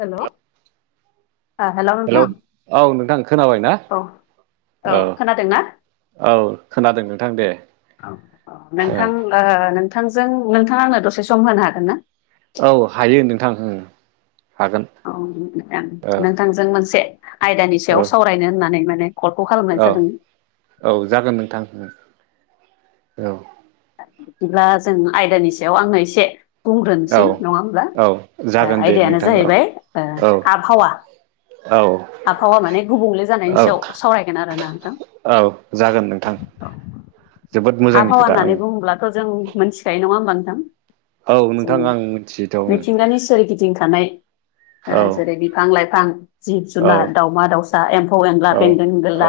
हेल' hello hello नोंथां औ नोंथां खोनाबाय ना औ औ खोनादोंना? औ खोनादों नोंथां दे नोंथां ओ नो नोंथांजों नोंथांआ‌‌ आंनो दसे सम होनो हागोन ना? औ हायो नोंथां ओ औ नोंथां नोंथांजों मोनसे आयदानि औ सायाव सावरायनो होननानै माने कलखौ खालामनाय औ जादों औ जागोन नोंथां औ बिदिब्ला जों आयदानि सायाव आंनो एसे औ बुंग्रोनोसै नंआ‌ होमब्ला औ ओ जागोन दे आयदायानो नोंथां औ जाहैबाय ओ औ आबहावा औ आबहावा माने गुबुंले जानायनि औ सायाव सावरायगोन आरोना नोंथां औ जागोन नोंथां जोबोद मोजांनि आबहावा खोथा ओं होननानै बुङोब्लाथ' जों मोनथिखायो नङा होमबा नोंथां औ नोंथां जों‌नि आं मिथियोथ' ओं मिथिंगानि सोरगिदिं थानाय औ ओ जेरै बिफां लाइफां जिब औ जुनार दाउमा दाउसा एम्फौ एनला औ बेंगोन औ गोलला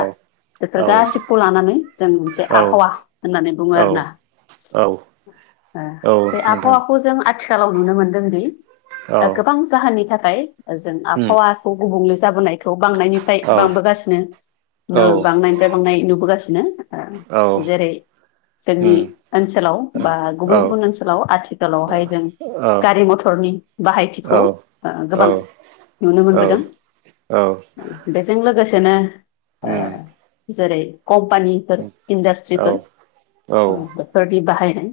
बेफोर गासिबखौ लानानै जों मोनसे आबहावा होननानै बुङो औ आरो ना औ आ औ बे नोंथां आबहावाखौ जों आथिखाआव नुनो मोनदों दि औ गोबां जाहोननि थाखाय जों उम आबहावाखौ गुबुंले जाबोनायखौ बांनायनिफ्राय बांबोगासिनो ओ औ बांनायनिफ्राय बांनाय नुबोगासिनो औ औ जेरै जोंनि उम ओनसोलाव औ बा औ गुबुन गुबुन ओनसोलाव आथिखालावहाय जों औ गारि मथरनि औ बाहायथिखौ ओ गोबां नुनो उम औ मोनबोदों औ बेजों लोगोसेनो ओ उम जेरै कम्पानिफोर औ इन्डास्ट्रिफोर ओ बेफोरनि बाहायनाय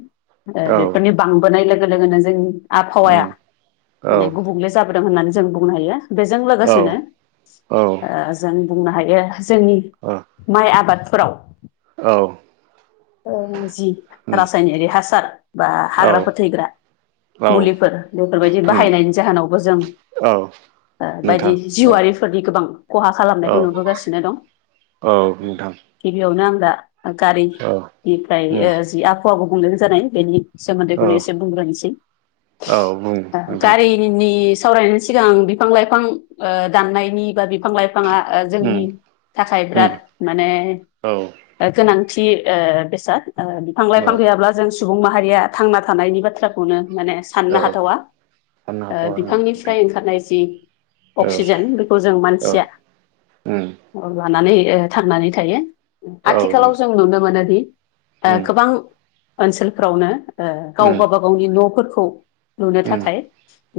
ओ औ बेफोरनि बांबोनाय लोगो लोगोनो जोंनि आबहावाया उम औ माने गुबुंले जाबो दों होननानै जों बुंनो हायो बेजों लोगोसेनो ओ जों बुंनो हायो जोंनि माइ आबादफोराव ओ जि रासायनारि हासार बा हाग्रा फोथैग्रा औ मुलिफोर बेफोरबायदि उम बाहायनायनि जाहोनावबो जों औ ओ नोंथां बायदि औ जिउआरिफोरनि गोबां खहा औ खालामनायखौ नुबोगासिनो दं औ नोंथां गिबियावनो आं दा औ गारिनिफ्राइ उम ओ जि आबहावा गुबुंग्ले जानाय बेनि औ सोमोन्दैखौनो एसे बुंग्रोनोसै औ बुं ओ नोंथां गारिनि सावरायनायनि सिगां बिफां लाइफां ओ दाननायनि बा बि फां लाइफांआ ओ उम जोंनि थाखाय उम बिराद माने औ गोनां थि ओ बेसाद ओ बिफां औ लाइफां गैयाब्ला जों सुबुं माहारिया थांना थानायनि बाथ्राखौनो माने साननो औ हाथावा साननो ओ हाथ'वा आङो नोंथां बिफांनिफ्राय ओंखारनाय जि औ अक्सिजेन बेखौ जों औ मानसिआ उम [unintelligible] ओ थांनानै थायो औ आथिखालाव नोंथां जों नुनो मोनोदि उम गोबां ओनसोलफ्रावनो ओ गाव उम गावबा गावनि न'फोरखौ लुनो उम थाखाय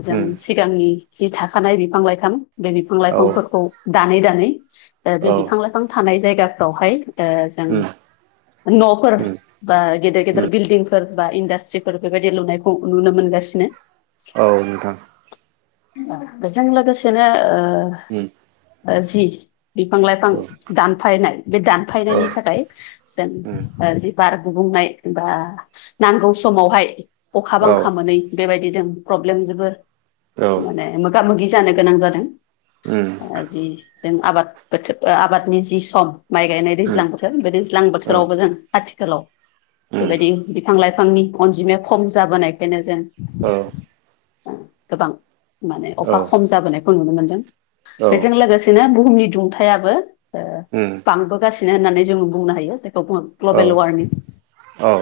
जों उम सिगांनि जि थाखानाय बिफां लाइफां बे बिफां औ लाइफांफोरखौ दानै दानै ओ औ बे बिफां लाइफां थानाय जायगाफ्रावहाय ओ जों उम न'फोर उम बा गेदेर-गेदेर उम बिल्डिंफोर बा इण्डास्ट्रिफोर बेबादि लुनायखौ नुनो मोनगासिनो औ नोंथां बेजों लोगोसेनो उम ओ जि बिफां लाइफां औ दानफायनाय बे औ दानफायनायनि थाखाय जों उम ओ जि बार गुबुंनाय बा नांगौ समावहाय अखा औ बांखा मोनै बेबाय दि जों प्र'ब्लेम जोबो औ माने मोगा मोगि जानो गोनां जादों उम ओ जि जों आबाद बोथोर आबादनि जि सम माइ गायनाय उम दैज्लां बोथोर बे दैज्लां औ बोथोरावबो जों आथिखालाव उम बेबायदि बिफां लाइ फांनि अनजिमाया खम जाबोनायखायनो जों औ अ गोबां माने अखा खम जाबोनायखौ नुनो मोनदों। औ बेजों लोगोसेनो बु हुमनि दुंथायाबो अ उम बांबोगासिनो होननानै जोङो बुंनो हायो जायखौ बुङो औ ग्ल'बेल वार्मिं औ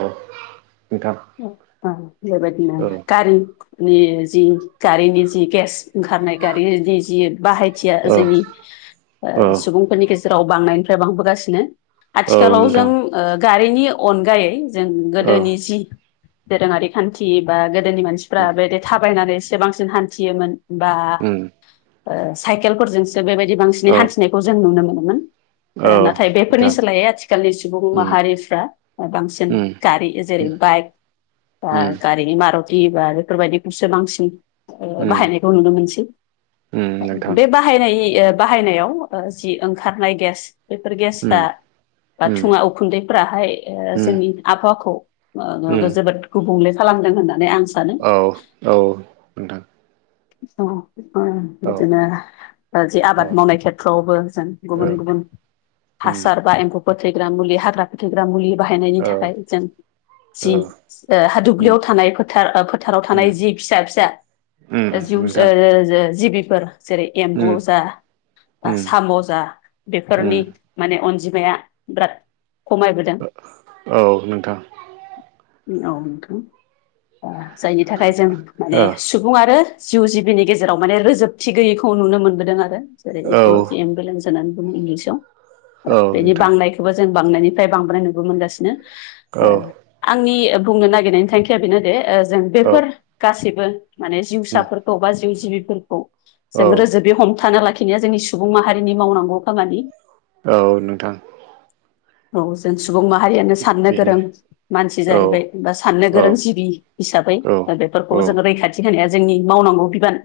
नोंथां उ अ जेबो नङा औ गारि नि जि गारिनि जि गेस ओंखारनाय गारिनि जि बाहायथिया जोंनि अ औ सुबुंफोरनि गेजेराव बांनायनिफ्राय बांबोगासिनो। आथिखालाव जों नोंथां अ गारिनि अनगायै जों औ गोदोनि जि दोरोङारि खान्थि बा गोदोनि उम मानसिफ्रा बेदि थाबायनानै एसे बांसिन हान्थियोमोन। बा उम औ अ साइकेलफोरजोंसो बेबायदि बांसिनै औ हान्थिनायखौ जों नुनो मोनोमोन। अ नाथाय बेफोरनि नोंथां सोलायै आथिखालनि सु बुं उम माहारिफ्रा बांसिन उम गारि जेरै- बाइक उम अ गारिनि मा रुति बा बेफोरबायदिफोरसो बांसिन अ उम बाहायनायखौ नुनो मोनसै उम नोंथां बे बाहायनायनि बाहायनायाव जि ओंखारनाय गेस बेफोर उम गेसा उम थुङा उखुन्दैफ्राहाय अ उम जोंनि आबहावाखौ अ उम जोबोद गुबुंले खालामदों होननानै आं सानो औ औ नोंथां अ अ औ औ बिदिनो जि आबाद मावनाय खेथ्रआवबो जों गुबुन- गुबुन उम हासार बा एम्फौ फोथैग्रा मुलि हाग्रा फोथैग्रा मुलि बाहायनायनि औ थाखाय जों जि औ अ हा उम दुब्लियाव थानाय फोथार-फोथाराव थानाय उम जि फिसा-फिसा उम जिउस अ नोंथां अ जे-जिबि फोर जेरै-एम्बु उम जा बा उम साम' जा उम बेफोरनि माने अनजि माया बिरात अ औ नोंथां। औ नोंथां ओ जायनि थाखाय जों माने ओ सुबुं आरो जिउ जिबिनि गेजेराव माने रोजोबथि गैयैखौ नुनो मोनबोदों आरो जेरै- औ इक'लजि इमबेलेन्स गोनां बुं इंलिसाव औ बेनि नोंथां। बांनायखौबो जों बांनायनिफ्राय बांबोनाय नुबो मोनगासिनो अ औ आंनि बुंनो नागिरनायनि थांखिया बेनोदि अ जों औ बेफोर गासैबो माने उम जिउसाफोरखौ बा जिउ जिबिफोरखौ जों औ रोजोब बे हमथाना लाखिनाया जोंनि सुबुं माहारिनि मावनांगौ खामानि। औ नोंथां औ जों सु बुं माहारियानो साननो बेनो गोरों मानसि औ जाहैबाय बा साननो औ गोरों जिबि हिसाबै औ ओ बे फोरखौ औ जोङो रैखाथि होनाया जोंनि मावनांगौ बिबान।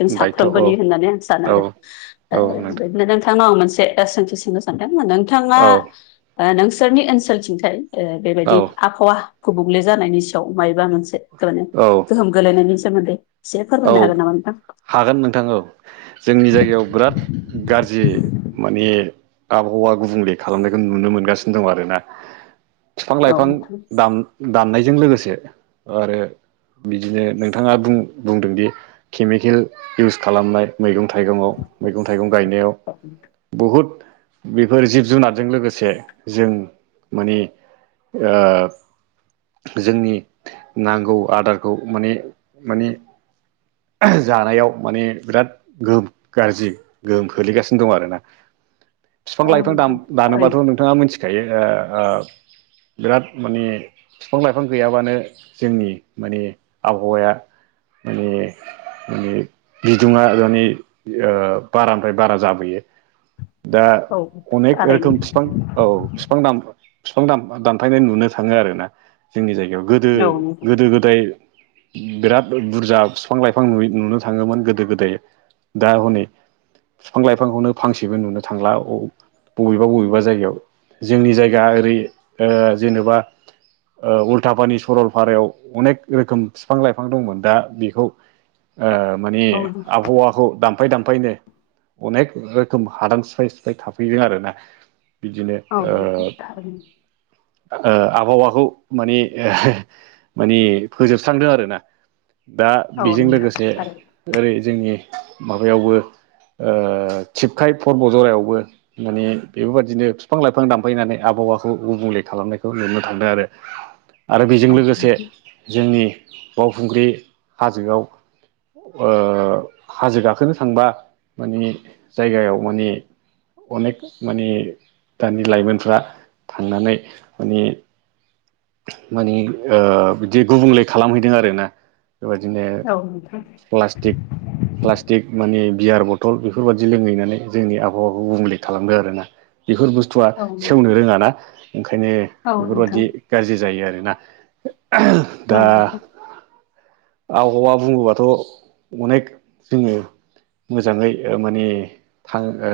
जों दायथ' औ साफ्रोमबोनि होननानै आं सानो औ आरो ओ औ नोंथां बेदिनो नोंथांनाव आं मोन से सोंथि सोंनो सानदों नोंथाङा औ अ नोंसोरनि ओनसोलथिंथाय ओ औ बेबायदि आबहावा गुबुंले जानायनि सायाव मायोबा मोनसे माने औ गोहोम गोलैनायनि सोमोन्दै एसे औ फोरमायनो हागोन नामा नोंथां? हागोन नोंथां औ जोंनि जायगायाव बिराद गाज्रि माने आबहावा गुबुंले खालामनायखौ नुनो मोनगासिनो दं आरोना। बिफां औ लाइफां दान दाननायजों लोगोसे आरो बिदिनो नोंथाङा बुं बुंदोंदि केमिकेल इउस खालामनाय मैगं थाइगंआव मैगं थाइगं गायनायाव बहुद बेफोर जिब जुनारजों लोगोसे जों माने ओ जोंनि नांगौ आदारखौ माने माने [inaudible] आह जानायाव माने बिराद गोहोम गाज्रि गोहोम खोलैगासिनो दं आरोना [inaudible] बिफां नोंथां औ लाइफां नोंथां दानोबाथ' थारैनो नोंथाङा मिथिखायो अ ओ बिराद माने बिफां लाइफां गैयाबानो जोंनि माने आबहावाया माने माने बिदुङा माने बारानिफ्राय आ बारा जाबोयो। दा औ अनेक रोखोम थारैनो बिफां औ बिफां दान बिफां दानफ-दानफायनाय नुनो थाङो आरोना जोंनि जायगायाव औ नोंथां गोदो-गोदो गोदाय बिराद बुरजा बिफां लाइफां नुयो नुनो थाङोमोन गोदो गोदाय दा हनै बिफां लाइफांखौनो फांसेबो नुनो थांला। बबेबा बबेबा जायगायाव जोंनि जायगा ओरै ओ जेनेबा ओ उल्थापानि सरलपारायाव अनेक रोखोम बिफां लाइफां दंमोन दा बेखौ ओ माने आबहावाखौ दामफाय दामफायनो अनेक रोखोम हादान सिफाय सिफाय थाफैदों आरोना बिदिनो औ ओ थारैनो ओ आबहावाखौ माने माने फोजोबस्रांदों आरोना। दा औ बेजों नोंथां लोगोसे थारैनो ओरै जोंनि माबायावबो ओ थिबखाय फर्ब जरायावबो माने बेफोरबायदिनो बिफां लाइफां दानफैनानै आबाद आबहावाखौ गुबुंले खालामनायखौ नुनो थांदों आरो। आरो बेजों लोगोसे जोंनि बावखुंग्रि हाजोआव ओ हाजो गाखोनो थांबा मानि जायगायाव माने अनेक माने दानि लाइमोनफ्रा थांनानै माने माने ओ बिदि गुबुंले खालामहैदों आरोना। बेबायदिनो औ नोंथां औ नोंथां औ नोंथां औ नोंथां औ नोंथां औ नोंथां औ नोंथां प्लास्टिक प्लास्टिक माने बियार बथल बेफोरबदि लोंहैनानै जोंनि आबहावाखौ गुबुंले खालामदों आरोना। बेफोर बुस्थुआ औ सेवनो रोङाना ओंखायनो बेफोरबायादि गाज्रि जायो आरोना ओह दा आबहावा बुङोबाथ' अनेक जोङो मोजाङै माने थां ओ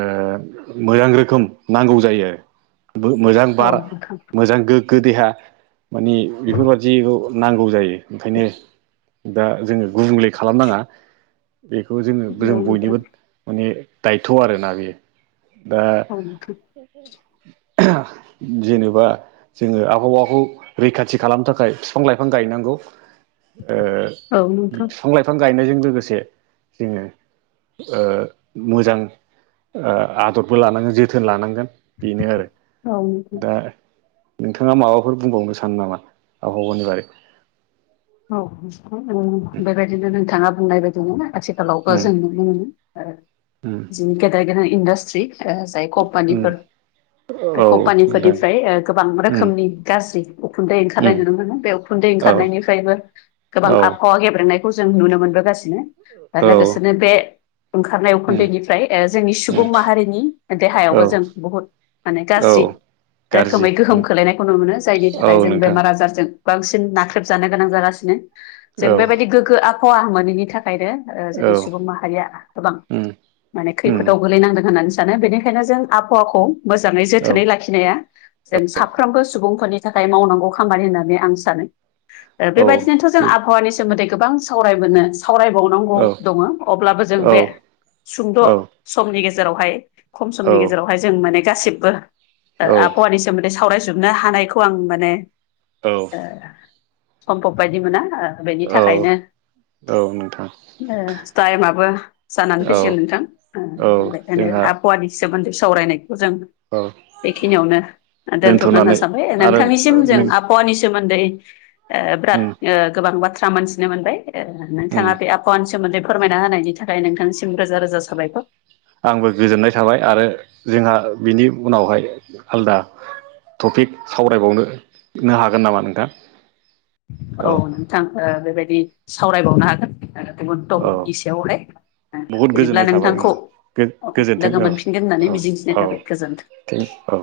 मोजां रोखोम नांगौ जायो आरो मोजां बार मोजां गोग्गो देहा माने बेफोरबादि नांगौ जायो ओंखायनो दा जोङो गुबुंले खालामनाङा बेखौ जोङो जों बयनिबो माने दायथ' आरोना बेयो दा जेनेबा जोङो आबहावाखौ रैखाथि खालामनो थाखाय बिफां लाइफां गायनांगौ। ओ औ नोंथ। बिफां लाइफां गायनायजों लोगोसे जोङो ओ मोजां ओ आदरबो लानांगोन जोथोन लानांगोन। बेनो आरो औ नोंथां दा नोंथाङा माबाफोर बुंबावनो सानो नामा आबहावानि बागै? औ बेबायदिनो नोंथाङा बुंनाय बायदिमोन आथिखालावबो उम जों नुनो मोनो। उम जोंनि गेदेर गोेदेर इन्डास्ट्रि ओ जाय उम कम्पानिफोर। बे औ नोंथां कम्पानिफोरनिफ्राय ओ गोबां उम रोखोमनि गाज्रि उखुन्दै ओंखारनाय उम नुनो मोनो बे उखुन्दै औ ओंखारनायनि फ्राय गोबां औ आबहावा गेब्रेंनायखौ जों नुनो मोनबोगासिनो दा औ लोगोसेनो बे ओंखारनाय उम उखुन्दैनिफ्राय ओ जोंनि सुबुं उम माहारिनि औ देहायावबो जों बुहुद माने औ गाज्रि गाज्रि रोखोमै गोहोम उम खोलायनायखौ नु मोनो जायनि औ थाखाय जों नोंथां बेमार आजारजों बांसिन नाख्रेबजानो गोनां जागासिनो जों औ बेबायदि गोग्गो आबहावा मोनैनि थाखाय खायनो ओ औ जोंनि सुबुं माहारिया गोबां उम माने उम खैफोदाव गोलैनांदों होननानै बेनिखायनो जों आबहावाखौ मोजाङै औ जोथोनै लाखिनाया जों साफ्रोमबो सुबुंफोरनि थाखाय मावनांगौ खामानि होननानै आं सानो। ओ औ बेबायदिनोथ' जों जिउ आबहावानि सोमोन्दै गोबां सावरायबोनो सावरायबावनांगौ औ दङो, अब्लाबो जों औ बे सुंद' औ समनि गेजेरावहाय खम समनि औ गेजेरावहाय जों माने गासिबो ओ औ आबहावानिसो माने सावराय जोबनो हानायखौ आं माने। औ। ओ सम्भब बायदि मोना ओ बेनि औ थाखायनो औ नोंथां। ओ टाइमाबो जानानै औ फैसिगोन नोंथां औ ओ जोंहा आबहावानि सोमोन्दै स जों औ बेखिनियावनो दोनथ'नो होनना दोनथ'नानै सानबाय आरो नोंथांनिसिम जों नों आबहावानि सोमोनदै दै ओ बिराद उम ओ गोबां बाथ्रा मोनथिनो मोनबाय ओ उम नोंथाङा बे आबहावानि सोमोन्दै फोरमायना होनायनि थाखाय नोंथांनिसिम रोजा रोजा साबायखर। आंबो गोजोननाय थाबाय आरो जोंहा बिनि उनावहाय आलदा टपिक सावरायबावनो हागोन नामा नोंथां? औ नोंथां ओ बेबायदि सावरायबावनो हागोन गुबुन औ टपिनि सायावहाय। बहुद गोजोननाय थाबाय। अ गो-गोजोन्थों लोगो औ मोनफिनगोन औ होननानै मिजिंथिनाय औ थाबाय थें गोजोन्थों। औ